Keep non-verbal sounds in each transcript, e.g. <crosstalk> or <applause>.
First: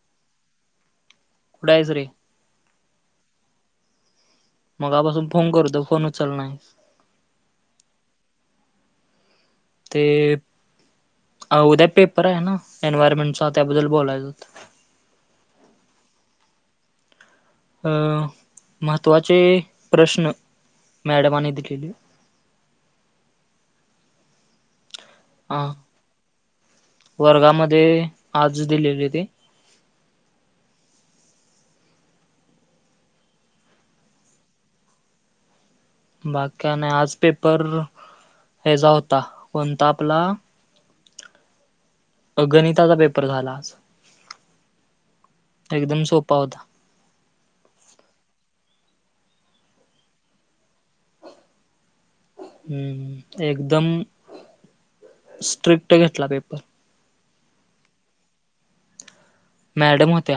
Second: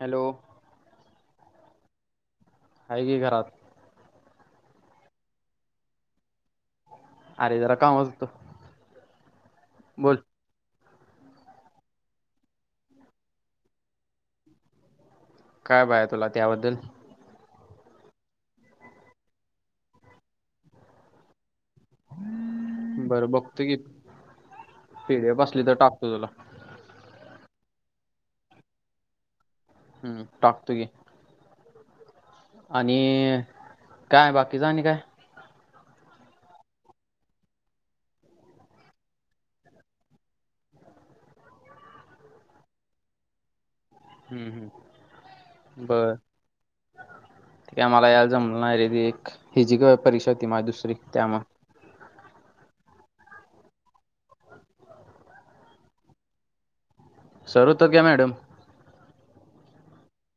Hello. कुठायस रे. हाय की घरात. मगापासून फोन करतोय फोन उचलला नाहीस. अरे जरा कामचं होत. ते उद्या पेपर आहे ना एनवायरमेंटचा त्याबद्दल बोलायच हुतं. काय पाय तुला त्याबद्दल. अ महत्त्वाचे प्रश्न मॅडमांनी दिलेले. बरं बघतो घे पी डी यफ हा असली तर टाकतो तुला. वर्गामध्ये आज दिलेली होती. हम्म टाकतो घे. आणि काय बाकीचं आणि काय? बाकी काय नाय आज पेपर ह्यजा होता कोणता आपला. अ गणिताचा पेपर झाला आज. हम्म हम्म एकदम बर. सोपा होता. ते काय मला यायला जमल नाय रे ते एक फिजीकल परीक्षा होती माझी दुसरी त्यामुळं. हम्म एकदम स्ट्रिक्ट घेतला पेपर. सर होतेत काय मॅडम? मॅडम होत्या.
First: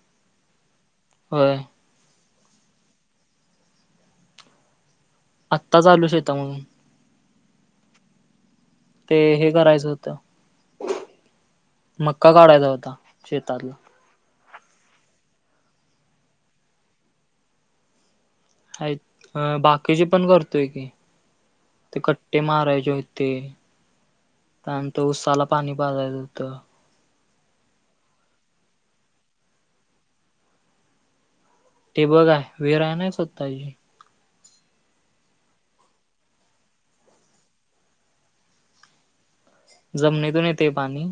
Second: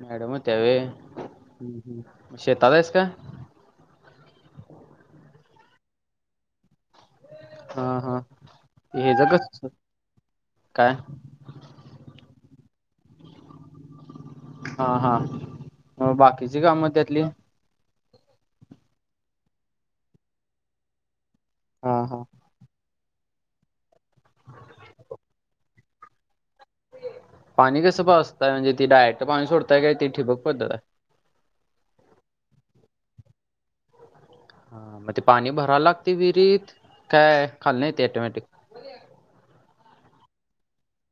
मॅडम होत्या वय. व्हयं. शेतात आहेस काय? आत्ताच आलोय शेता मधून. हा हा हे ते ह्यज्यागस करायचं होतं काय. मक्का काढायचा होता शेतातला. हा हा मग बाकीची कामं त्यातली. आहेत अ बाकीचे पण करतोय की ते हां हां कट्टे मारायचे आहेत. ते त्यानंतर ऊसाला पाणी पाजायचं होतं. पाणी कसं पाजताय म्हणजे ती डायरेक्ट पाणी सोडताय काय ती ठिबक पद्धत आहे. ते बरयं विहीर आहे नाय स्वताःची. हा मग ते पाणी भराय लागतयं विहिरीत काय खालनं येतयं ऑटोमॅटिक. जमनीतून येते पाणी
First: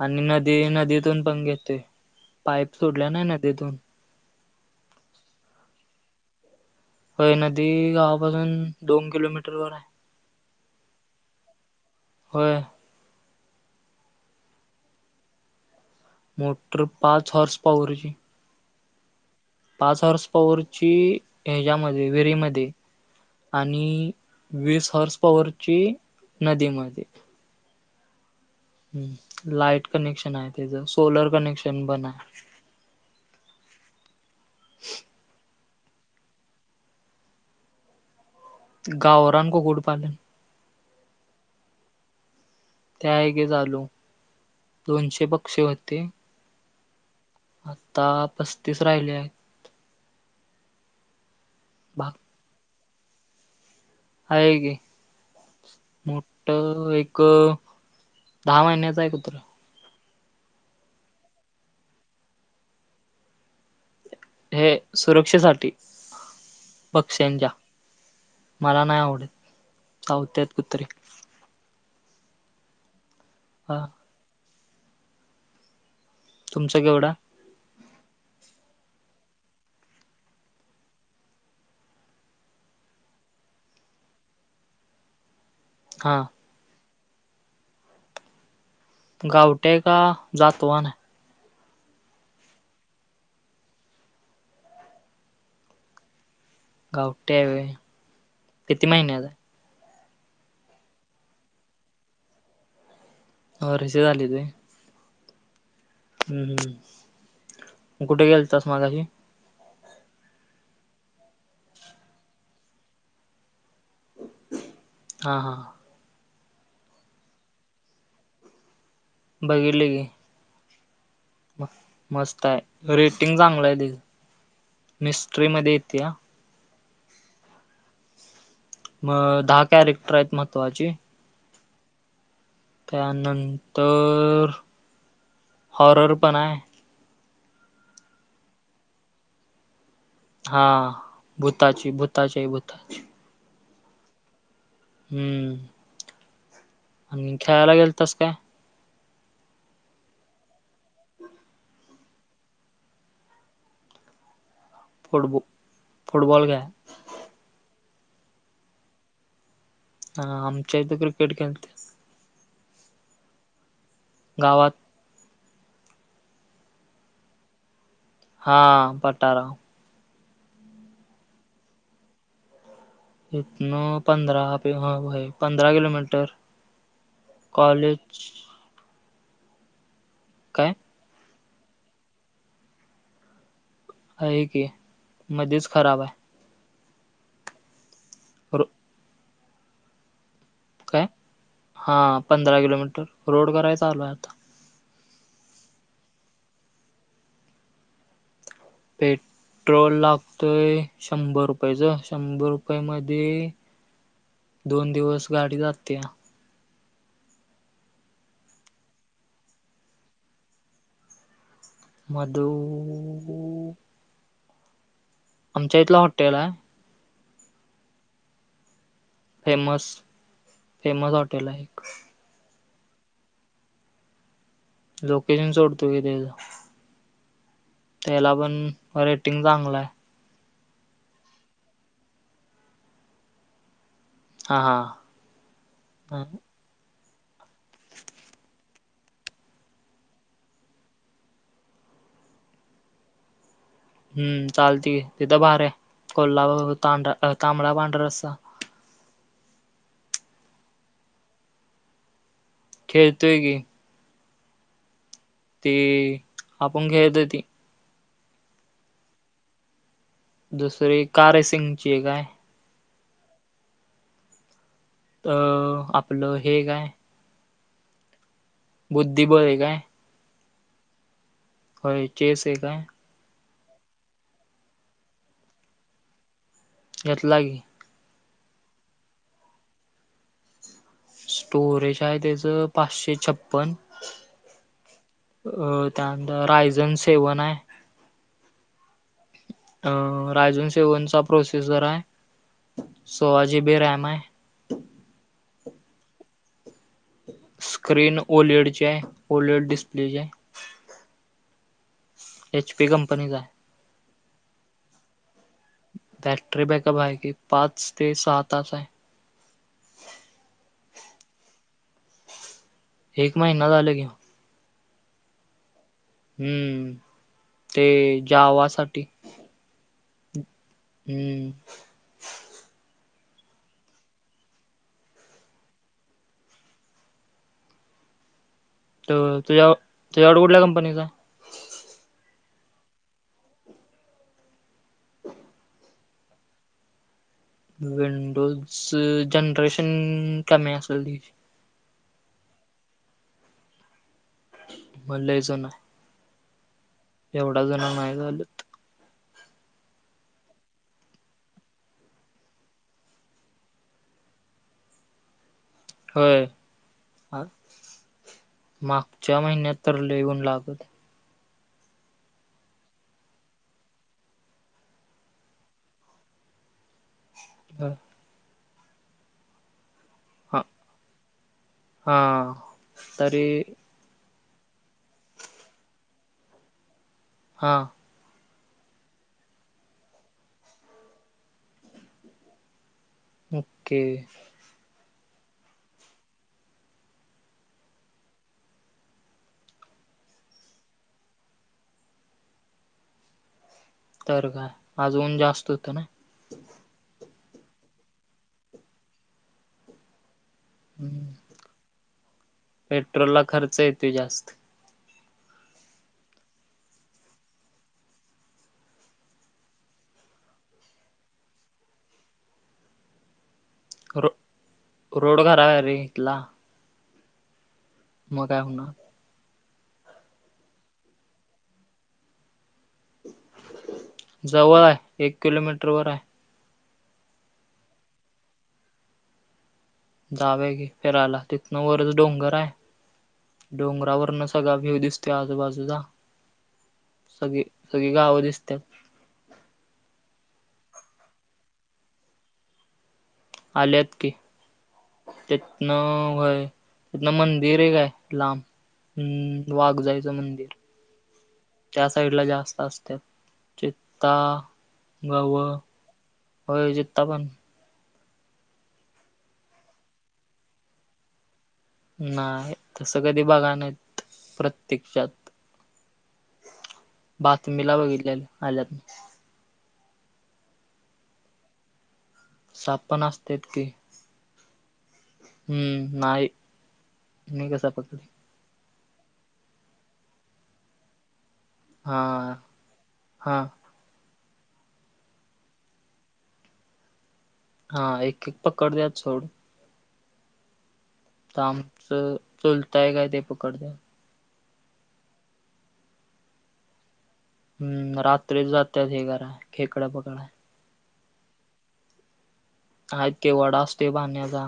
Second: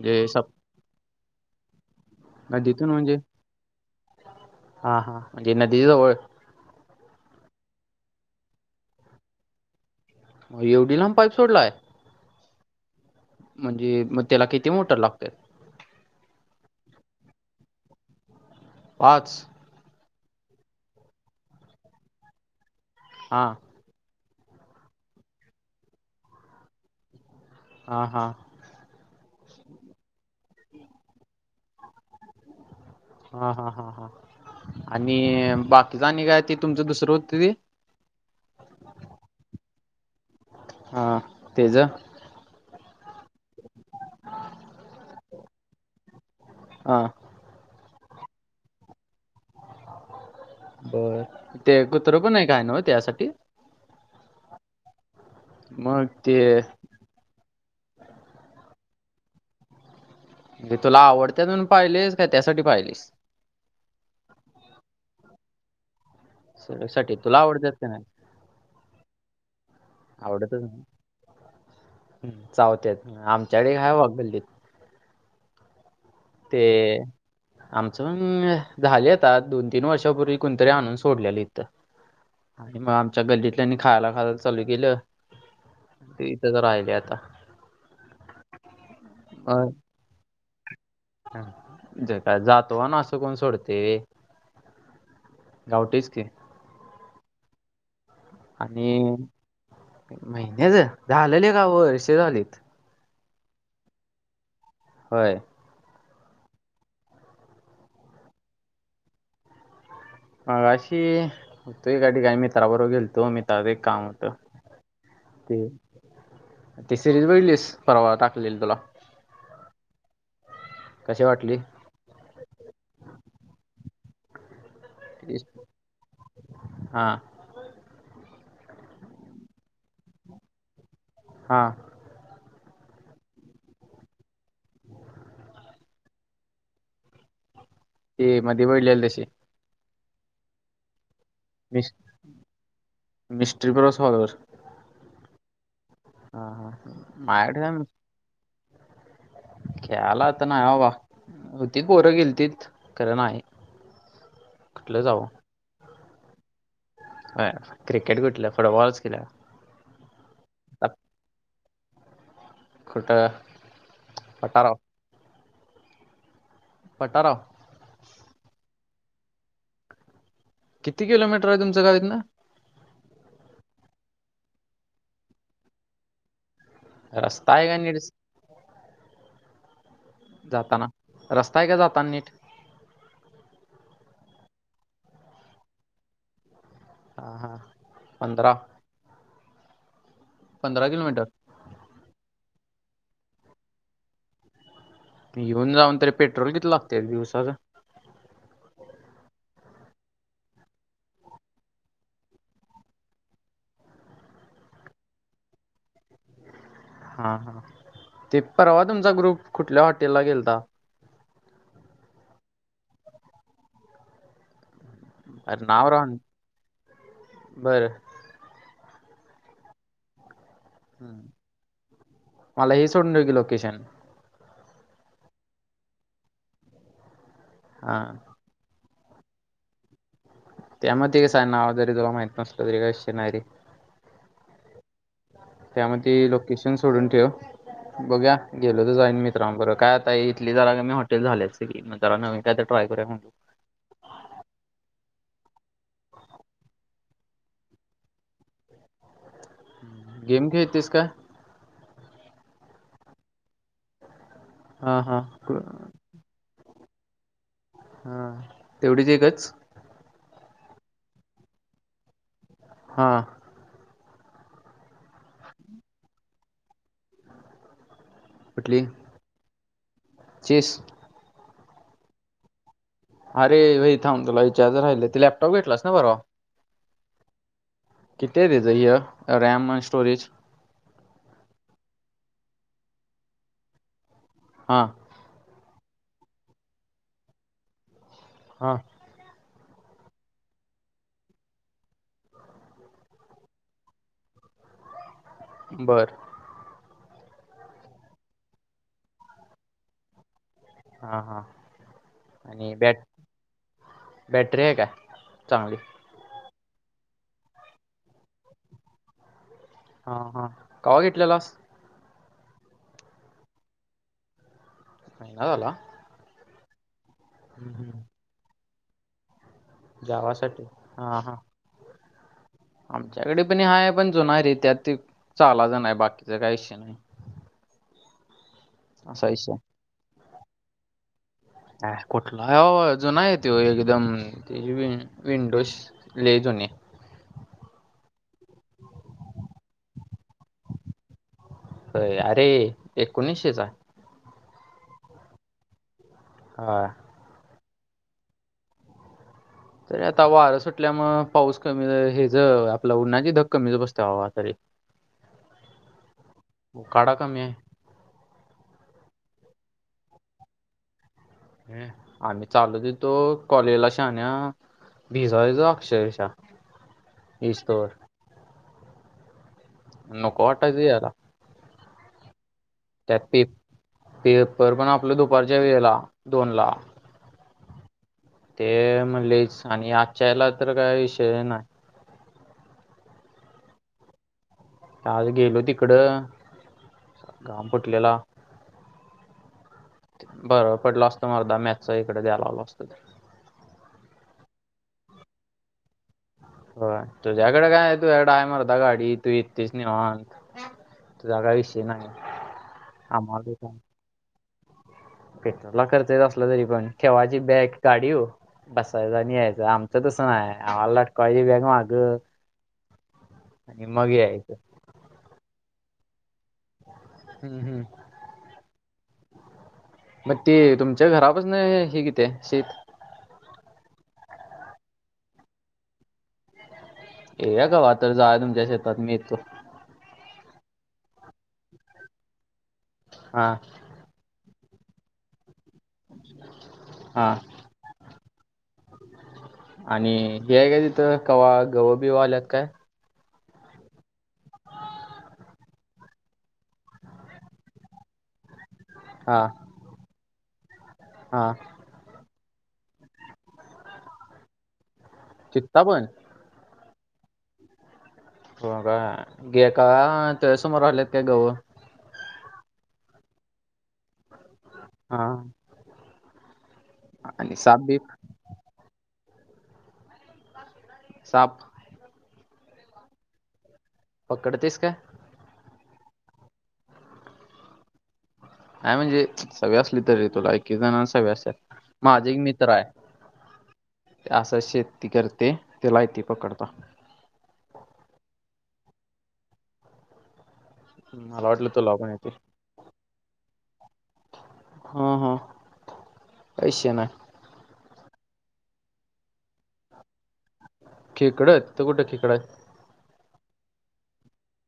आणि सब नदी नदीतून पण घेते. नदीतून म्हणजे हा हा म्हणजे नदी जवळ. होय नदी गावापासून दोन किलोमीटर वर आहे. एवढी लांब पाईप सोडलाय. होय. म्हणजे मग त्याला किती मोटर लागतेत? मोटर पाच हॉर्स पावरची. आज? पाच हर्स पवरवरची हच्यामध्ये विरीमध्ये हा आणि. वीस हॉर्स पॉवरची नदीमध्ये. हा हा. हम् लाइट कनेक्शन आहे त्याच सोलर कनेक्शन पण आहे. हा हा हा हा आणि बाकीचं आणि काय ते तुमचं दुसरं होत ते? गावरां कोकडपाले. ह तेज. ते आहे की चालू दोनशे पक्षी होते. हां. आता पस्तीस राहिलीया बर ते भाग कुत्र पण आहे काय ना म त्यासाठी. आहे की मग ते मोठ एक दहा महिन्याच आहे कुत्र. तुला आवडते म्हणून पाहिलेस का त्यासाठी पाहिलेस. हे सुरक्षेसाठी. साठी तुला बक्ष्यांच्या आवडतात का नाही मला नाही आवडत चावतात कुत्रे. ह चावत्यात आमच्याकडे हा काय बावा गल्लीत. ते. तुमचा केवढा आमचं पण झाले आ दोन तीन वर्षापूर्वी कोुणतरी आणून सोडलेली इथं. आणि मग आमच्या गल्लीतल्यानी खायला घालाय चालू केलं. हा ते इथं तर राहिले आता. गावठी आहे का जातवान आहे? ह ज काय जातो ना असं कोण सोडते. गावटच की. गावठी आहे होय किती महिन्याच आहे? महिन्याच झालं, लेका वर्ष झालीत. होरिच्या झालीत होय? होय. हम्म हम् कुठे गेल तस माझाशी. मग अशी तोय गाडी काय मित्राबरोबर गेल तो मी तुझ्याकडं एक काम होतं हा हा ते. ती सिरीज बघितलीस परवा टाकलेली तुला? बघितलंय की कशी वाटली. म मस्त आहे रेटिंग चांगलं आहे त मिस्ट्री मध्ये येते या. हा. मग दहा कॅरेक्टर आहेत महत्त्वाची. हा. त्यानंतर हॉरर पण आहे. हे मधी बघितलेलं तशी हा भूताची भूताची भूताची. म मिस्ट्री ब सलर. हम्म. हा हा हा. आणि खेळायला गेलतास काय? खेळायला आता नाही बाबा होती पोरं गेलतीत खरं नाही. <inaudible> फुटबू फुटबॉल काय. हं, क्रिकेट कुठलं फुटबॉलच केला. हा आमच्या इथे क्रिकेट. <unintelligible> कुठं? गावात पटाराव पटाराव. हा, पटाराव. किती किलोमीटर हाय तुमचं गाव इथनं? इतनं पंधरा <unintelligible> व्हय, पंधरा किलोमीटर. रस्ता आहे का नीट? कॉलेज काय जाताना, रस्ताय हे का जातान नीट? आहे की, मध्येच खराब हाय. हा हा, पंधरा. रो पंधरा किलोमीटर? हा पंधरा किलोमीटर, रोड कराय चालू हाय आता. येेऊन जाऊन तरी पेट्रोल किती लागतय रे दिवसाला? पेट्रोल लागतोय शंभर रुपयचं, शंभर रुपयमध्ये दोन दिवस गाडी जात्या. हा हा, ते परवा तुमचा ग्रुप कुठल्या हॉटेलला गेलता? मधु अरे आमच्या नाव इथलं राहून. हॉटेल आहे बरं. फेमस, फेमस हॉटेल आहे एक. मला हे सोडून ठेव की लोकेशन. लोकेशन सोडतो की तेजं. हा. तेलापण रेटिंग चांगलं हाय. त्यामध्ये कसं हाय, नाव जरी तुला माहित नसलं तरी काय विषय नायरे. हां हां. त्यामध्ये लोकेशन सोडून ठेव. बघूया गेलो तर जाईन मित्रांबर काय आता इथली जरा का नाय हॉटेल झाल्यात सकी. मग जरा नवीन कायतर ट्राय करूया मग. हम्म चालतंय की. तिथं भारी हाय, कोल्हापूर तांढ तांबडा पांढरा रस्सा. गेम खेळतेस का? खेळतोय की. हा हा <unintelligible> ती आपण घ्याय येतो ती. हा, तेवढीच एकच? दुसरी कार रेसिंगची एक हाय. हा. अ आपलं हे एक हाय कुठली? बुद्धिबळ एक हाय चेस. होय चेस एक हाय. अरे व्हय थांब, तुला विचारायचं राहिलं, ते लॅपटॉप घेतलास ना परवा? घेतला की. किती आहे त्याज ह्य रॅम आण स्टोरेज. स्टोरेज आहे त्याचं पाचशे छप्पन्न. हां. अ त्यानंतर रायजन सेवन हाय. हा. अ रायजोन सेवन चा प्रोसिजर आहे सोळा जी बी रॅम आहे. बरं. स्क्रीन ओलड ची आहे ओलड डिस्प्लेची आहे. हा हां एच आणि पी बॅट कंपनीचा आहे बॅटरी आहे काय चांगली. बॅटरी बॅकअप आहे की पाच ते सहा तास आहे. हा हा कवा घेतलेलास? एक महिना झाल घेऊन. महिना झाला. हम्म हम्म, ते हम्म. जावासाठी. जावासाठी. हा हा हम्म. आमच्याकडे पण हाय पण जुनाय रे त्यात ते चालाच नाही बाकीचा काय विषय नाही. त असा विषय तुझ्या तुझ्याकडं कुठल्या कंपनीचाय? है कुठलाय बाबा जुनाय त्यो एकदम त्यजी वि अ विंडोज लई जुनिय. विंडोज जनरेशन कमी असेल त्यजी. होय अरे एकोणीसशेचा. म लईच ऊनयं. हा. एवढा जण नाही झालं. तरी आता वारं सुटल्यामुळं पाऊस कमी ह्यज आपलं उन्हाची धग कमीच बसतीया बाबा तरी. <inaudible> होय उकाडा कमी आ आहे मागच्या महिन्यात तर लई ऊन लागत हं आम्ही चालते येतो कॉलेजला शाहण्या. भिजायचो अक्षरशः इसतवर. ह नको हा वाटायचं यायला. हा. त्यात पे तरी पेपर पण आपलं दुपारच्या वेळेला दोनला. हा. ते म लईच आणि आजच्या याला तर काही विषय नाय. ओके. आज गेलो तिकडं घाम फुटलेला. बरं पडलं असतं मर्दा मॅथचा इकडं द्यायला आलो असतो तर. तर काय आज ऊन जास्त होतं नाय. व्हय तुझ्याकडं काय तुझ्याकडं हाय मर्दा गाडी तु इतुयस निवांत. हम्म. तुझा काय विषय नाही. पेट्रोलला आम्हाला काय खर्च येतोय जास्त. पेट्रोलला खर्च येत असला तरी पण ठेवायची बॅग गाडीवर बसायच आणि यायचं आमचं तसं नाही आम्हाला लटकवायची बाग माग आणि मग रो यायचं. रोड घरा आहे रे इथला. हम्म हम्म. मग काय होणार. मग ते तुमच्या घरापासन हे किती आहे शेत? जवळ आहे एक किलोमीटर वर आहे. ये या कवा तर जावूया तुमच्या शेतात मी येतो. जावूया घे फिरायला तिथनं वरच डोंगर आहे. हा. डोंगरावरन सगळा व्हू दिस त्या आजूबाजूचा हा सगळी सगळी गावं दिसत्यात. आणि हे आय काय तिथं कवा गव बीव आल्यात काय? आल्यात की. तितंन व्हयं तितनं मंदिर एक हाय लांब. हा हम्म वाघजाईचं मंदिर. हा. त्या साईडला जास्त असत्यात चित्ता, गव. चित्ता पण होय जित्ता पण. हो काय गे का तुज्यासमोर आल्यात काय गव. नाही तस कधी बगाय नाहीत हा प्रत्यक्षात. आणि साप बातमीला बीप बघितल्याल आल्यात. साप. साप पण असत्यात की. पकडतोयस काय? हम्म नाही मी कसा पटलं. हाय म्हणजे सगळ असली तरी तुला एक एक जणाला सवय असत्यात. माझं एक हा मित्र आहे हा ते असंचं शेती करतयं त्याला इतय पकडता. हा एक एक पकडत्यात सोड. मला ता वाटलं तुला पण येते आमचं चुलताय काय ते पकडत्यात. हा हा पैशे नाय. हम्म रात्रीचं जात्यात हे कराय खेकडं पकडाय. खेकडं तिथं कुठं खेकडं आहेत. हायत कि वडा असतोय पाण्याचा.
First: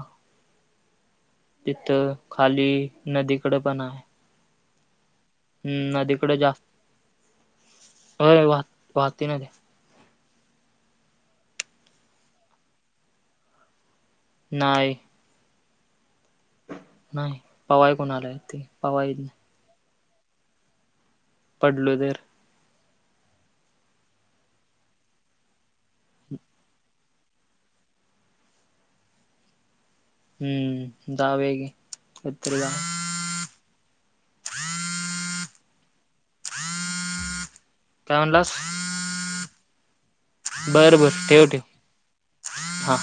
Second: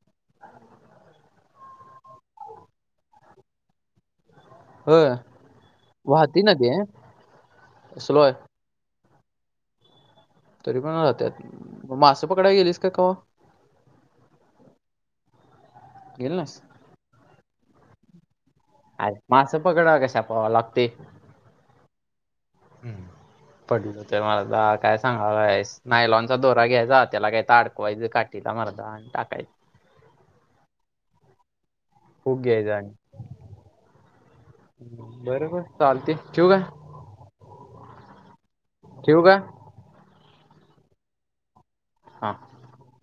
तिथं खाली नदीकडं पण आहे. होय नदीकडे वाहतय ना जास्त ते स्लो आहे. होय वाह वाहती नदी आहे. तरी पण राहत्यात म मासं पकडाय गेलाईस काय कवा. नाही. गेल नाईस. नाही पवाय कुणाला येतय. अ रे मासं पकडाय कशाला पवाय लागतय. पडलो तर. हम्म पडलो तेवा दा काय सांगायलायस. नायलॉनचा दोरा घ्यायचा त्याला काय तर अडकवायचं काठीला मर्दा आणि टाकायचं. हम्म जवूया घे. खूप घ्यायचा आणि हम्म बर बर चालतय ठेवू काय. काय म्हणालास? ठेवू का. बरं बर ठेव ठेव. हां. हा.